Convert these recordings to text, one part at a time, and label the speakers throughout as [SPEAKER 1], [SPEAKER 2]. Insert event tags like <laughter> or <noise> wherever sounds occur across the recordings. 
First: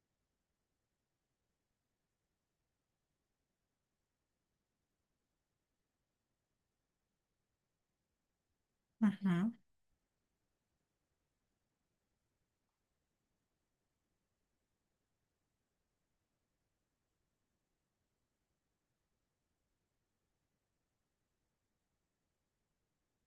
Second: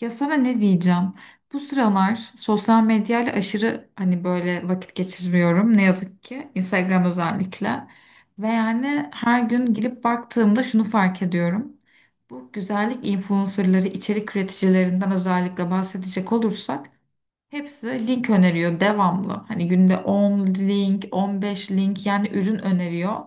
[SPEAKER 1] Ya sana ne diyeceğim? Bu sıralar sosyal medyayla aşırı hani böyle vakit geçiriyorum ne yazık ki Instagram özellikle. Ve
[SPEAKER 2] Hı
[SPEAKER 1] yani her
[SPEAKER 2] hı.
[SPEAKER 1] gün girip baktığımda şunu fark ediyorum. Bu güzellik influencerları, içerik üreticilerinden özellikle bahsedecek olursak hepsi link öneriyor devamlı. Hani günde 10 link, 15 link yani ürün öneriyor.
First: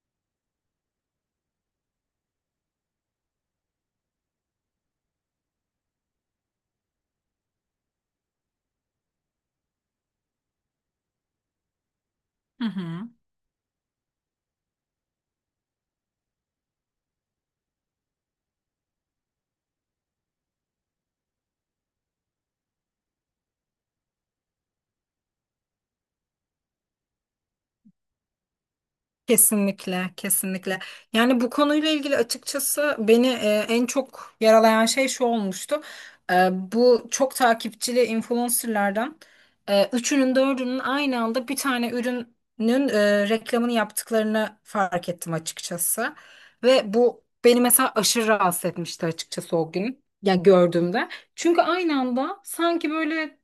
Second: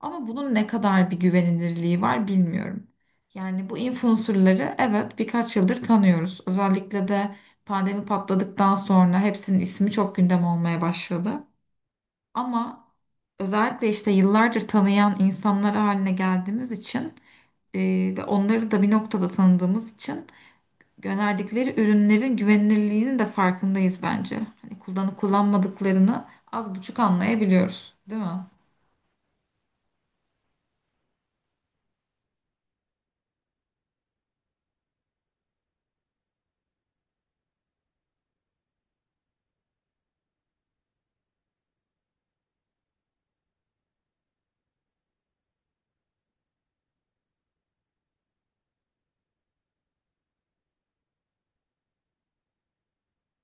[SPEAKER 1] Ama bunun ne kadar bir güvenilirliği var bilmiyorum. Yani bu influencerları evet birkaç yıldır tanıyoruz. Özellikle de pandemi patladıktan sonra hepsinin ismi çok gündem olmaya başladı.
[SPEAKER 2] Hı
[SPEAKER 1] Ama
[SPEAKER 2] hı.
[SPEAKER 1] özellikle işte yıllardır tanıyan insanlar haline geldiğimiz için e, ve onları da bir noktada tanıdığımız için gönderdikleri ürünlerin güvenilirliğinin de farkındayız bence. Hani kullanıp kullanmadıklarını az buçuk anlayabiliyoruz, değil mi?
[SPEAKER 2] Kesinlikle, kesinlikle. Yani bu konuyla ilgili açıkçası beni en çok yaralayan şey şu olmuştu. Bu çok takipçili influencerlardan üçünün dördünün aynı anda bir tane ürünün reklamını yaptıklarını fark ettim açıkçası. Ve bu beni mesela aşırı rahatsız etmişti açıkçası o gün. Yani gördüğümde. Çünkü aynı anda sanki böyle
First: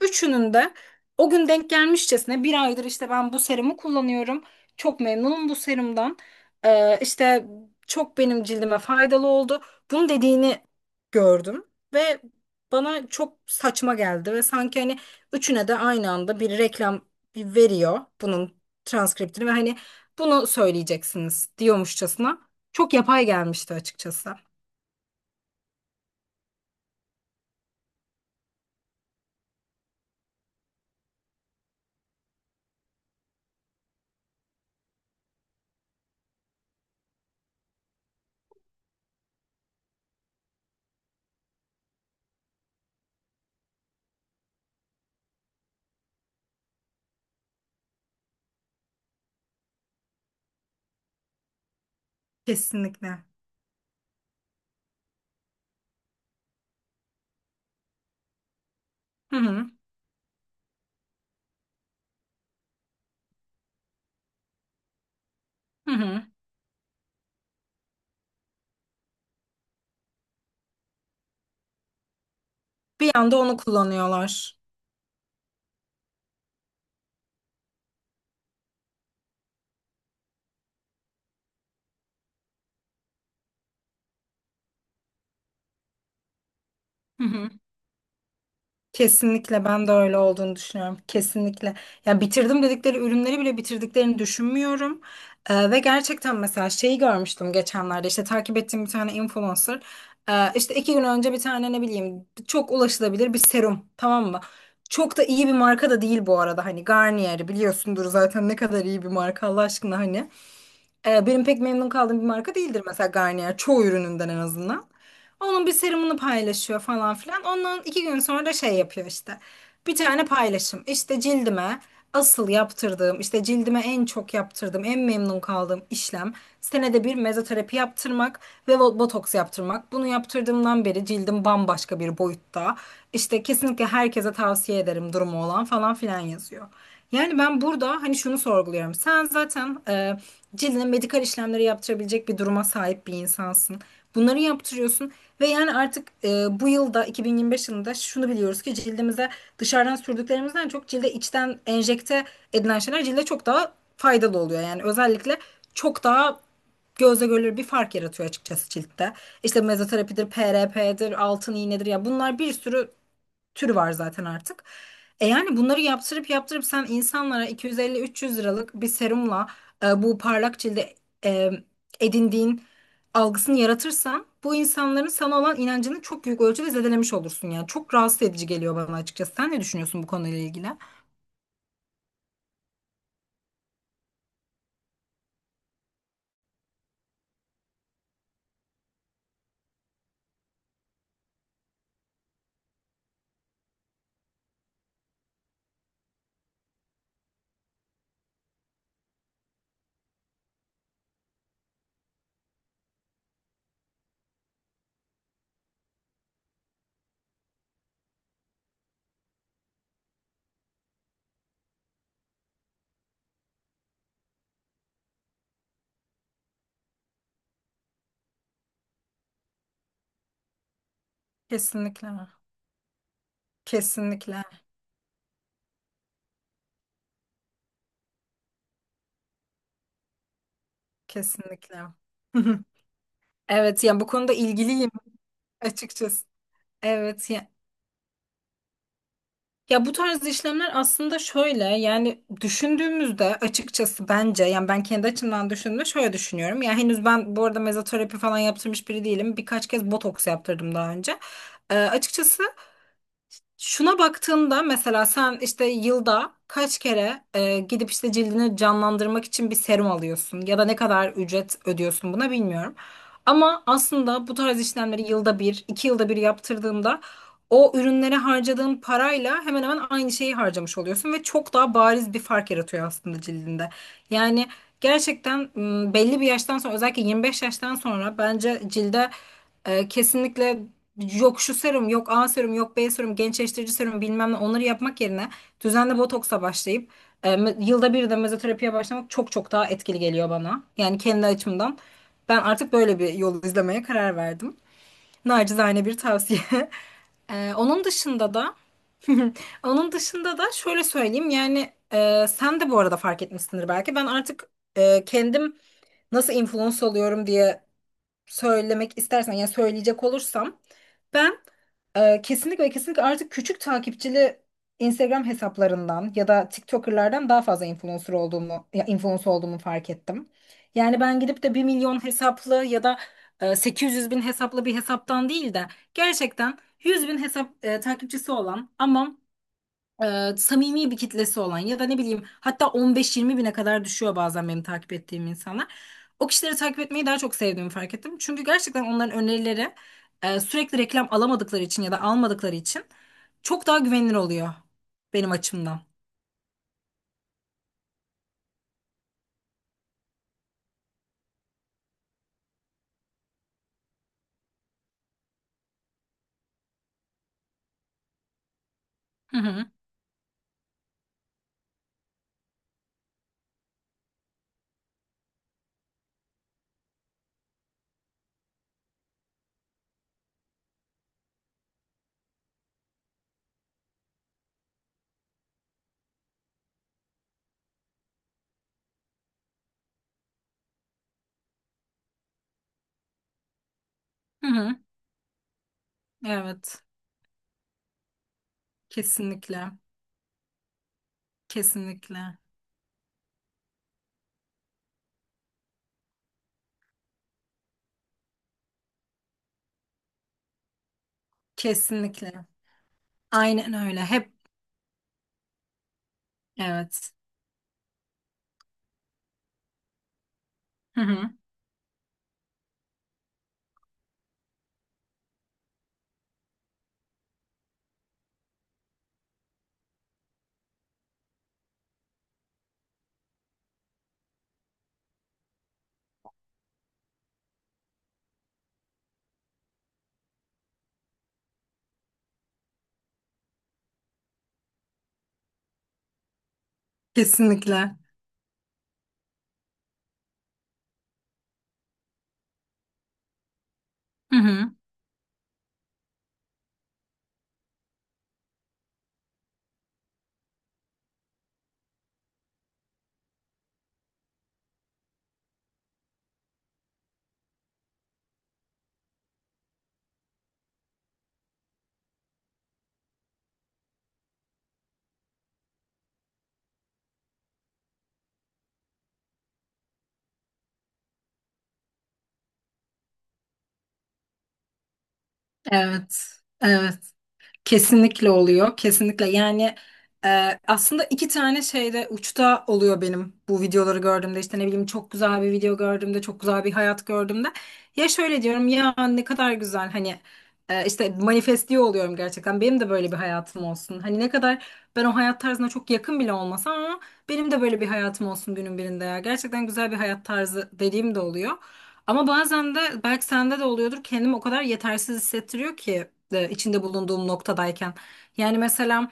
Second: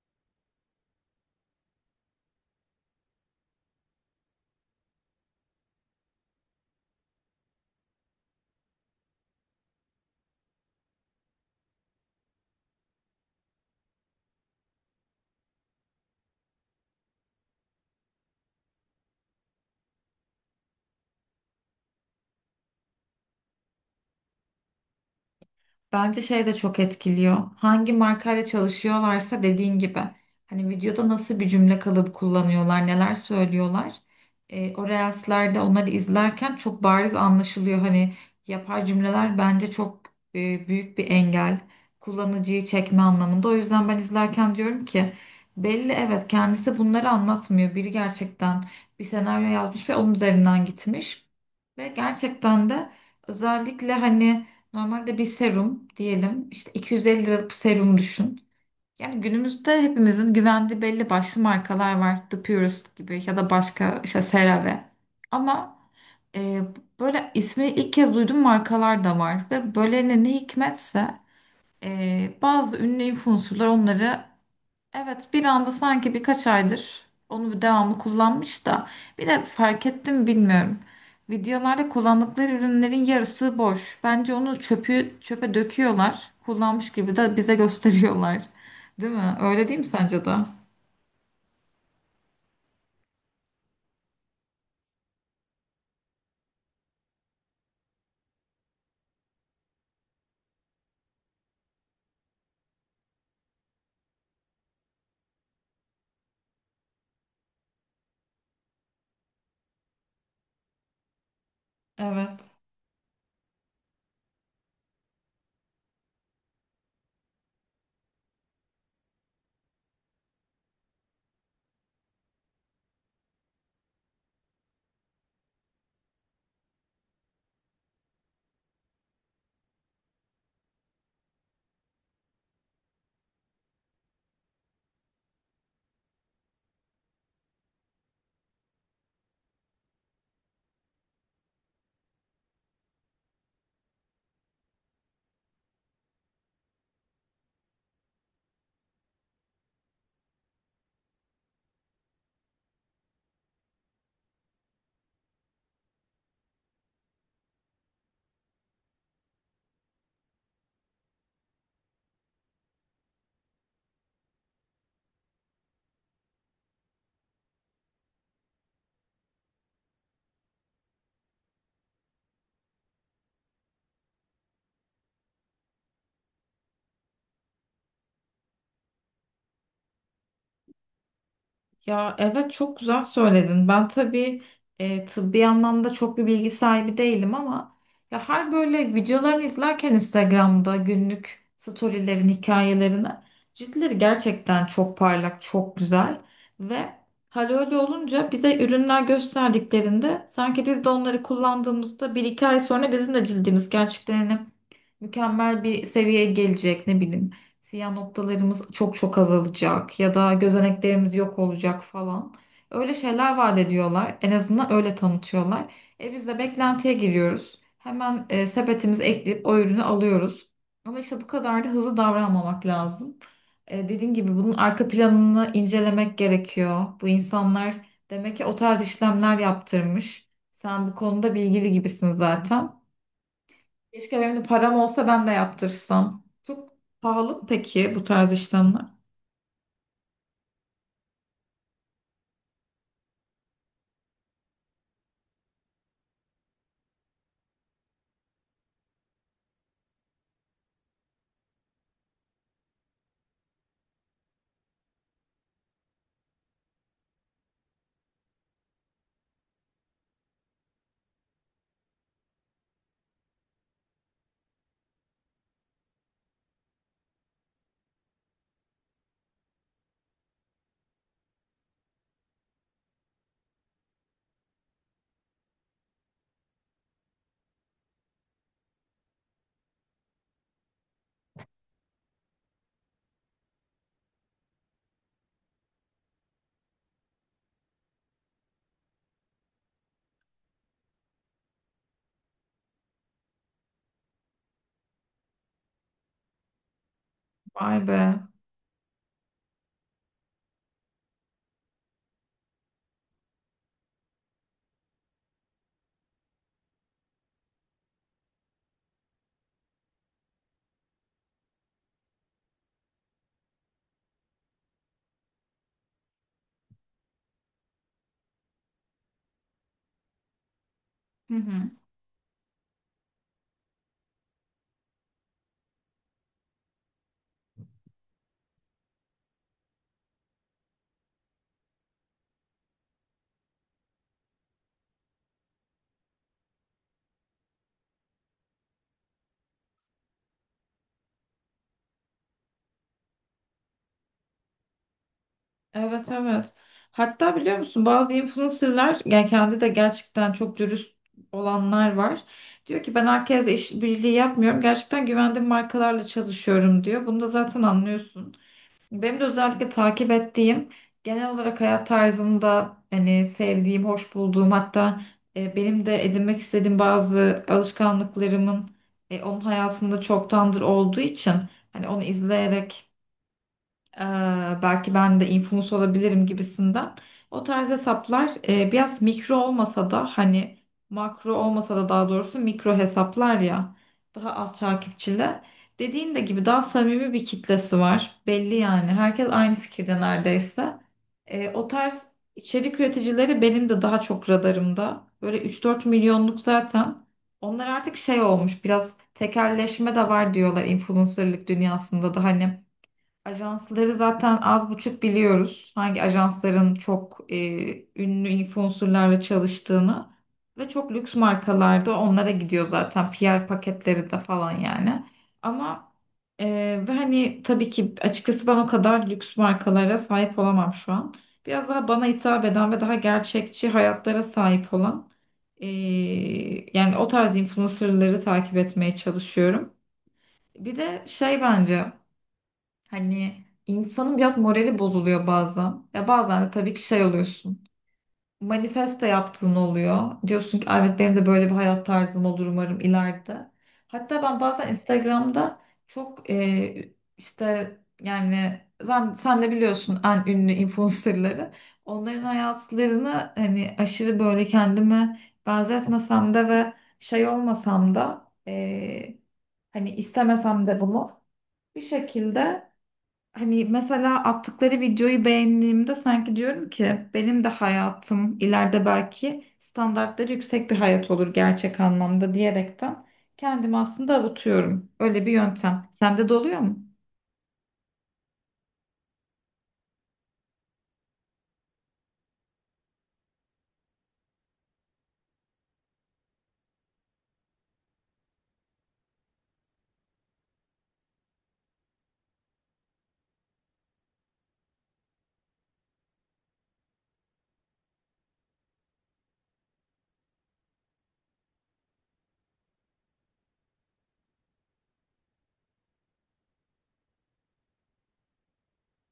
[SPEAKER 2] üçünün de o gün denk gelmişçesine bir aydır işte ben bu serumu kullanıyorum. Çok memnunum bu serumdan. İşte çok benim cildime faydalı oldu. Bunu dediğini gördüm ve bana çok saçma geldi ve sanki hani üçüne de aynı anda bir reklam veriyor bunun transkriptini ve hani bunu söyleyeceksiniz diyormuşçasına. Çok yapay gelmişti açıkçası.
[SPEAKER 1] Bence şey de çok etkiliyor. Hangi markayla çalışıyorlarsa dediğin gibi. Hani videoda nasıl bir cümle kalıbı kullanıyorlar, neler söylüyorlar. E, o reels'lerde onları izlerken çok bariz anlaşılıyor. Hani yapay cümleler bence çok büyük bir engel. Kullanıcıyı çekme anlamında. O yüzden ben izlerken diyorum ki belli, evet, kendisi bunları anlatmıyor. Biri gerçekten bir senaryo yazmış ve onun üzerinden gitmiş. Ve gerçekten de
[SPEAKER 2] Kesinlikle.
[SPEAKER 1] özellikle hani normalde bir serum diyelim, işte 250 liralık bir serum düşün. Yani
[SPEAKER 2] Hı hı.
[SPEAKER 1] günümüzde hepimizin güvendiği belli başlı markalar var. The Purist gibi, ya da başka işte CeraVe. Ama
[SPEAKER 2] Hı hı.
[SPEAKER 1] e, böyle ismi ilk kez duyduğum markalar da var. Ve böyle ne hikmetse bazı ünlü
[SPEAKER 2] Bir anda onu
[SPEAKER 1] influencerlar onları...
[SPEAKER 2] kullanıyorlar.
[SPEAKER 1] Evet, bir anda sanki birkaç aydır onu bir devamlı kullanmış da bir de fark ettim, bilmiyorum. Videolarda kullandıkları ürünlerin yarısı boş. Bence onu, çöpü çöpe döküyorlar. Kullanmış gibi de bize <laughs> gösteriyorlar. Değil mi?
[SPEAKER 2] Kesinlikle
[SPEAKER 1] Öyle değil mi,
[SPEAKER 2] ben de öyle
[SPEAKER 1] sence de?
[SPEAKER 2] olduğunu düşünüyorum. Kesinlikle. Ya bitirdim dedikleri ürünleri bile bitirdiklerini düşünmüyorum. Ve gerçekten mesela şeyi görmüştüm geçenlerde işte takip ettiğim bir tane influencer. İşte iki gün önce bir tane ne bileyim çok ulaşılabilir bir serum, tamam mı? Çok da iyi bir marka da değil bu arada, hani Garnier'i biliyorsundur zaten ne kadar iyi bir marka Allah aşkına hani. Benim pek memnun kaldığım bir marka
[SPEAKER 1] Evet.
[SPEAKER 2] değildir mesela Garnier, çoğu ürününden en azından. Onun bir serumunu paylaşıyor falan filan. Ondan iki gün sonra da şey yapıyor işte. Bir tane paylaşım. İşte cildime asıl yaptırdığım, işte cildime en çok yaptırdığım, en memnun kaldığım işlem senede bir mezoterapi yaptırmak ve botoks yaptırmak. Bunu yaptırdığımdan beri cildim bambaşka bir boyutta. İşte kesinlikle herkese tavsiye ederim, durumu olan falan filan yazıyor. Yani ben burada hani şunu sorguluyorum. Sen zaten cildine medikal işlemleri yaptırabilecek bir duruma sahip bir insansın. Bunları yaptırıyorsun ve yani artık bu yılda, 2025 yılında, şunu biliyoruz ki cildimize dışarıdan sürdüklerimizden çok cilde içten enjekte edilen şeyler cilde çok daha faydalı oluyor. Yani özellikle çok daha gözle görülür bir fark yaratıyor açıkçası ciltte. İşte mezoterapidir, PRP'dir, altın iğnedir ya, bunlar bir sürü türü var zaten artık. Yani bunları yaptırıp yaptırıp sen insanlara 250-300 liralık bir serumla bu parlak cilde e, edindiğin algısını yaratırsan bu insanların sana olan inancını çok büyük ölçüde zedelemiş olursun yani. Çok rahatsız edici geliyor bana açıkçası. Sen ne düşünüyorsun bu konuyla ilgili?
[SPEAKER 1] Ya evet, çok güzel söyledin. Ben tabii tıbbi anlamda çok bir bilgi sahibi değilim, ama ya her böyle videolarını izlerken Instagram'da günlük storylerin, hikayelerini, ciltleri gerçekten çok parlak, çok güzel ve hal öyle olunca bize ürünler gösterdiklerinde sanki biz de onları kullandığımızda bir iki ay sonra bizim de cildimiz gerçekten hani mükemmel bir seviyeye gelecek, ne bileyim. Siyah noktalarımız çok çok azalacak ya da gözeneklerimiz yok olacak falan. Öyle şeyler vaat ediyorlar. En azından öyle tanıtıyorlar. E, biz de beklentiye giriyoruz. Hemen sepetimizi ekleyip o ürünü alıyoruz. Ama işte bu kadar da hızlı
[SPEAKER 2] Kesinlikle.
[SPEAKER 1] davranmamak lazım. E, dediğim gibi
[SPEAKER 2] Kesinlikle.
[SPEAKER 1] bunun arka planını incelemek gerekiyor. Bu insanlar demek ki o tarz işlemler yaptırmış. Sen bu konuda bilgili
[SPEAKER 2] Kesinlikle.
[SPEAKER 1] gibisin
[SPEAKER 2] <laughs>
[SPEAKER 1] zaten.
[SPEAKER 2] Evet, yani bu
[SPEAKER 1] Keşke
[SPEAKER 2] konuda
[SPEAKER 1] benim de param
[SPEAKER 2] ilgiliyim
[SPEAKER 1] olsa ben de yaptırsam.
[SPEAKER 2] açıkçası.
[SPEAKER 1] Çok
[SPEAKER 2] Evet.
[SPEAKER 1] pahalı mı peki bu tarz işlemler?
[SPEAKER 2] Ya bu tarz işlemler aslında şöyle, yani düşündüğümüzde açıkçası bence, yani ben kendi açımdan düşündüğümde şöyle düşünüyorum. Ya henüz ben bu arada mezoterapi falan yaptırmış biri değilim. Birkaç kez botoks yaptırdım daha önce. Açıkçası şuna baktığımda mesela sen işte yılda kaç kere gidip işte cildini canlandırmak için bir serum alıyorsun ya da ne kadar ücret ödüyorsun buna, bilmiyorum. Ama aslında bu tarz işlemleri yılda bir, iki yılda bir yaptırdığında o ürünlere harcadığın parayla hemen hemen aynı şeyi harcamış oluyorsun ve çok daha bariz bir fark yaratıyor aslında cildinde. Yani gerçekten belli bir yaştan sonra, özellikle 25 yaştan sonra, bence cilde kesinlikle yok şu serum, yok A serum, yok B serum, gençleştirici serum bilmem ne, onları yapmak yerine düzenli botoksa başlayıp yılda bir de mezoterapiye başlamak çok çok daha etkili geliyor bana. Yani kendi açımdan ben artık böyle bir yol izlemeye karar verdim. Nacizane bir tavsiye. <laughs>
[SPEAKER 1] Vay
[SPEAKER 2] Onun
[SPEAKER 1] be.
[SPEAKER 2] dışında da <laughs> onun dışında da şöyle söyleyeyim yani, sen de bu arada fark etmişsindir belki. Ben artık kendim nasıl influence oluyorum diye söylemek istersen, yani söyleyecek olursam, ben kesinlikle ve kesinlikle artık küçük takipçili Instagram hesaplarından ya da TikToker'lardan daha fazla influencer olduğumu, ya influencer olduğumu fark ettim. Yani ben
[SPEAKER 1] Hı
[SPEAKER 2] gidip de bir
[SPEAKER 1] hı.
[SPEAKER 2] milyon hesaplı ya da 800 bin hesaplı bir hesaptan değil de gerçekten 100 bin hesap takipçisi olan ama samimi bir kitlesi olan, ya da ne bileyim, hatta 15-20 bine kadar düşüyor bazen benim takip ettiğim insanlar. O kişileri takip etmeyi daha çok sevdiğimi fark ettim. Çünkü gerçekten onların önerileri sürekli reklam alamadıkları için ya da almadıkları için çok daha güvenilir oluyor benim açımdan.
[SPEAKER 1] Evet, evet. Hatta biliyor musun, bazı influencerlar yani kendi de gerçekten çok dürüst olanlar var. Diyor ki ben herkesle işbirliği yapmıyorum. Gerçekten güvendiğim markalarla çalışıyorum diyor. Bunu da zaten anlıyorsun. Benim de
[SPEAKER 2] Hı hı.
[SPEAKER 1] özellikle takip ettiğim, genel olarak hayat tarzında hani sevdiğim, hoş bulduğum, hatta benim de edinmek istediğim bazı alışkanlıklarımın onun hayatında çoktandır olduğu için, hani onu izleyerek ee, belki ben de influencer olabilirim gibisinden. O tarz hesaplar biraz mikro olmasa da, hani makro olmasa da, daha doğrusu mikro hesaplar ya, daha
[SPEAKER 2] Hı
[SPEAKER 1] az
[SPEAKER 2] hı.
[SPEAKER 1] takipçili. Dediğin de gibi daha
[SPEAKER 2] Evet.
[SPEAKER 1] samimi bir kitlesi var. Belli yani. Herkes aynı
[SPEAKER 2] Kesinlikle.
[SPEAKER 1] fikirde neredeyse. E, o tarz
[SPEAKER 2] Kesinlikle.
[SPEAKER 1] içerik üreticileri benim de daha çok radarımda. Böyle 3-4 milyonluk zaten. Onlar artık şey olmuş, biraz tekelleşme de var diyorlar influencerlık dünyasında da,
[SPEAKER 2] Kesinlikle.
[SPEAKER 1] hani
[SPEAKER 2] Aynen
[SPEAKER 1] ajansları
[SPEAKER 2] öyle. Hep
[SPEAKER 1] zaten az buçuk biliyoruz. Hangi ajansların
[SPEAKER 2] evet.
[SPEAKER 1] çok ünlü influencerlarla çalıştığını ve çok
[SPEAKER 2] Hı
[SPEAKER 1] lüks
[SPEAKER 2] hı.
[SPEAKER 1] markalarda onlara gidiyor zaten, PR paketleri de falan yani. Ama e, ve hani tabii ki açıkçası ben o kadar lüks markalara sahip olamam şu an. Biraz daha bana hitap eden ve daha gerçekçi hayatlara sahip olan e, yani o tarz influencerları takip etmeye çalışıyorum. Bir de şey bence, hani insanın biraz morali bozuluyor bazen. Ya bazen de tabii ki şey oluyorsun.
[SPEAKER 2] Kesinlikle.
[SPEAKER 1] Manifeste yaptığın oluyor. Diyorsun ki, "Ay evet, benim de böyle bir hayat tarzım olur umarım ileride." Hatta
[SPEAKER 2] Hı
[SPEAKER 1] ben bazen
[SPEAKER 2] hı.
[SPEAKER 1] Instagram'da çok işte yani sen de biliyorsun en ünlü influencerları. Onların hayatlarını hani aşırı böyle kendime benzetmesem de ve şey olmasam da hani istemesem de bunu bir şekilde, hani mesela attıkları videoyu beğendiğimde sanki diyorum ki benim de hayatım ileride belki standartları yüksek bir hayat olur gerçek anlamda diyerekten kendimi aslında avutuyorum. Öyle bir yöntem.
[SPEAKER 2] Evet,
[SPEAKER 1] Sende de oluyor mu?
[SPEAKER 2] evet. Kesinlikle oluyor, kesinlikle. Yani aslında iki tane şeyde uçta oluyor benim bu videoları gördüğümde. İşte ne bileyim, çok güzel bir video gördüğümde, çok güzel bir hayat gördüğümde. Ya şöyle diyorum, ya ne kadar güzel, hani işte manifestliyor oluyorum gerçekten. Benim de böyle bir hayatım olsun. Hani ne kadar ben o hayat tarzına çok yakın bile olmasam ama benim de böyle bir hayatım olsun günün birinde ya. Gerçekten güzel bir hayat tarzı dediğim de oluyor. Ama bazen de, belki sende de oluyordur, kendimi o kadar yetersiz hissettiriyor ki içinde bulunduğum noktadayken. Yani mesela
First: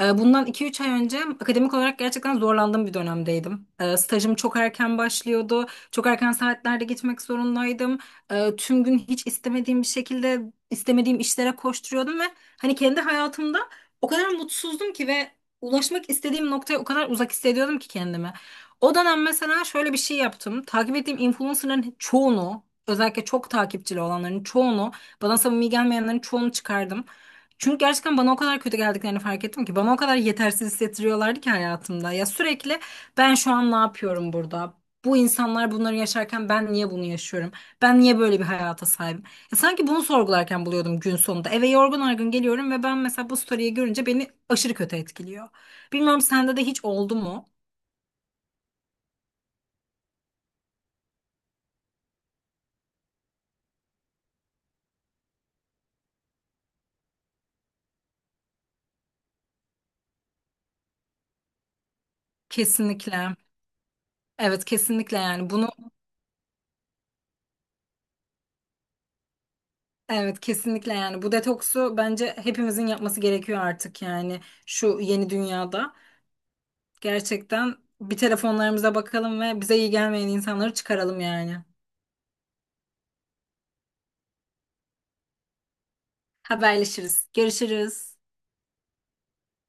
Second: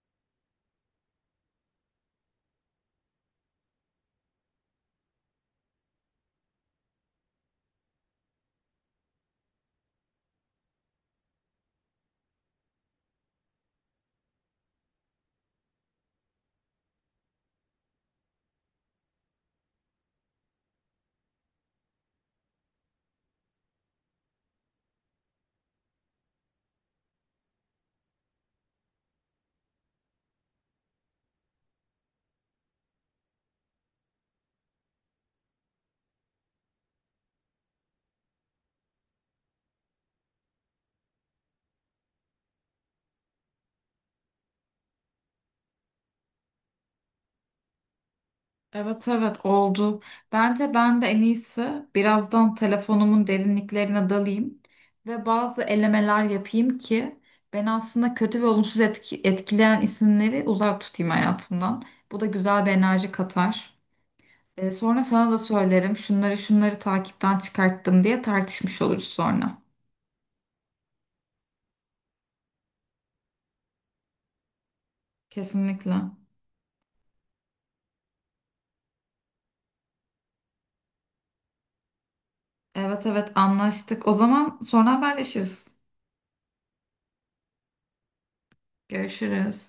[SPEAKER 2] bundan 2-3 ay önce akademik olarak gerçekten zorlandığım bir dönemdeydim. Stajım çok erken başlıyordu. Çok erken saatlerde gitmek zorundaydım. Tüm gün hiç istemediğim bir şekilde istemediğim işlere koşturuyordum ve hani kendi hayatımda o kadar mutsuzdum ki ve ulaşmak istediğim noktaya o kadar uzak hissediyordum ki kendimi. O dönem mesela şöyle bir şey yaptım. Takip ettiğim influencerların çoğunu, özellikle çok takipçili olanların çoğunu, bana samimi gelmeyenlerin çoğunu çıkardım. Çünkü gerçekten bana o kadar kötü geldiklerini fark ettim ki, bana o kadar yetersiz hissettiriyorlardı ki hayatımda. Ya sürekli, ben şu an ne yapıyorum burada? Bu insanlar bunları yaşarken ben niye bunu yaşıyorum? Ben niye böyle bir hayata sahibim? Ya sanki bunu sorgularken buluyordum gün sonunda. Eve yorgun argın geliyorum ve ben mesela bu story'yi görünce beni aşırı kötü etkiliyor. Bilmiyorum, sende de hiç oldu mu?
[SPEAKER 1] Evet, evet, oldu. Bence ben de en iyisi birazdan telefonumun derinliklerine dalayım ve bazı elemeler yapayım ki beni aslında kötü ve olumsuz etkileyen isimleri uzak tutayım hayatımdan. Bu da güzel bir enerji
[SPEAKER 2] Kesinlikle.
[SPEAKER 1] katar.
[SPEAKER 2] Evet
[SPEAKER 1] E, sonra
[SPEAKER 2] kesinlikle
[SPEAKER 1] sana da
[SPEAKER 2] yani bunu,
[SPEAKER 1] söylerim. Şunları şunları takipten çıkarttım diye tartışmış oluruz sonra.
[SPEAKER 2] evet kesinlikle yani bu detoksu bence hepimizin yapması gerekiyor artık yani şu yeni dünyada.
[SPEAKER 1] Kesinlikle.
[SPEAKER 2] Gerçekten bir telefonlarımıza bakalım ve bize iyi gelmeyen insanları çıkaralım yani.
[SPEAKER 1] Evet, evet, anlaştık. O zaman sonra haberleşiriz.
[SPEAKER 2] Haberleşiriz. Görüşürüz.
[SPEAKER 1] Görüşürüz.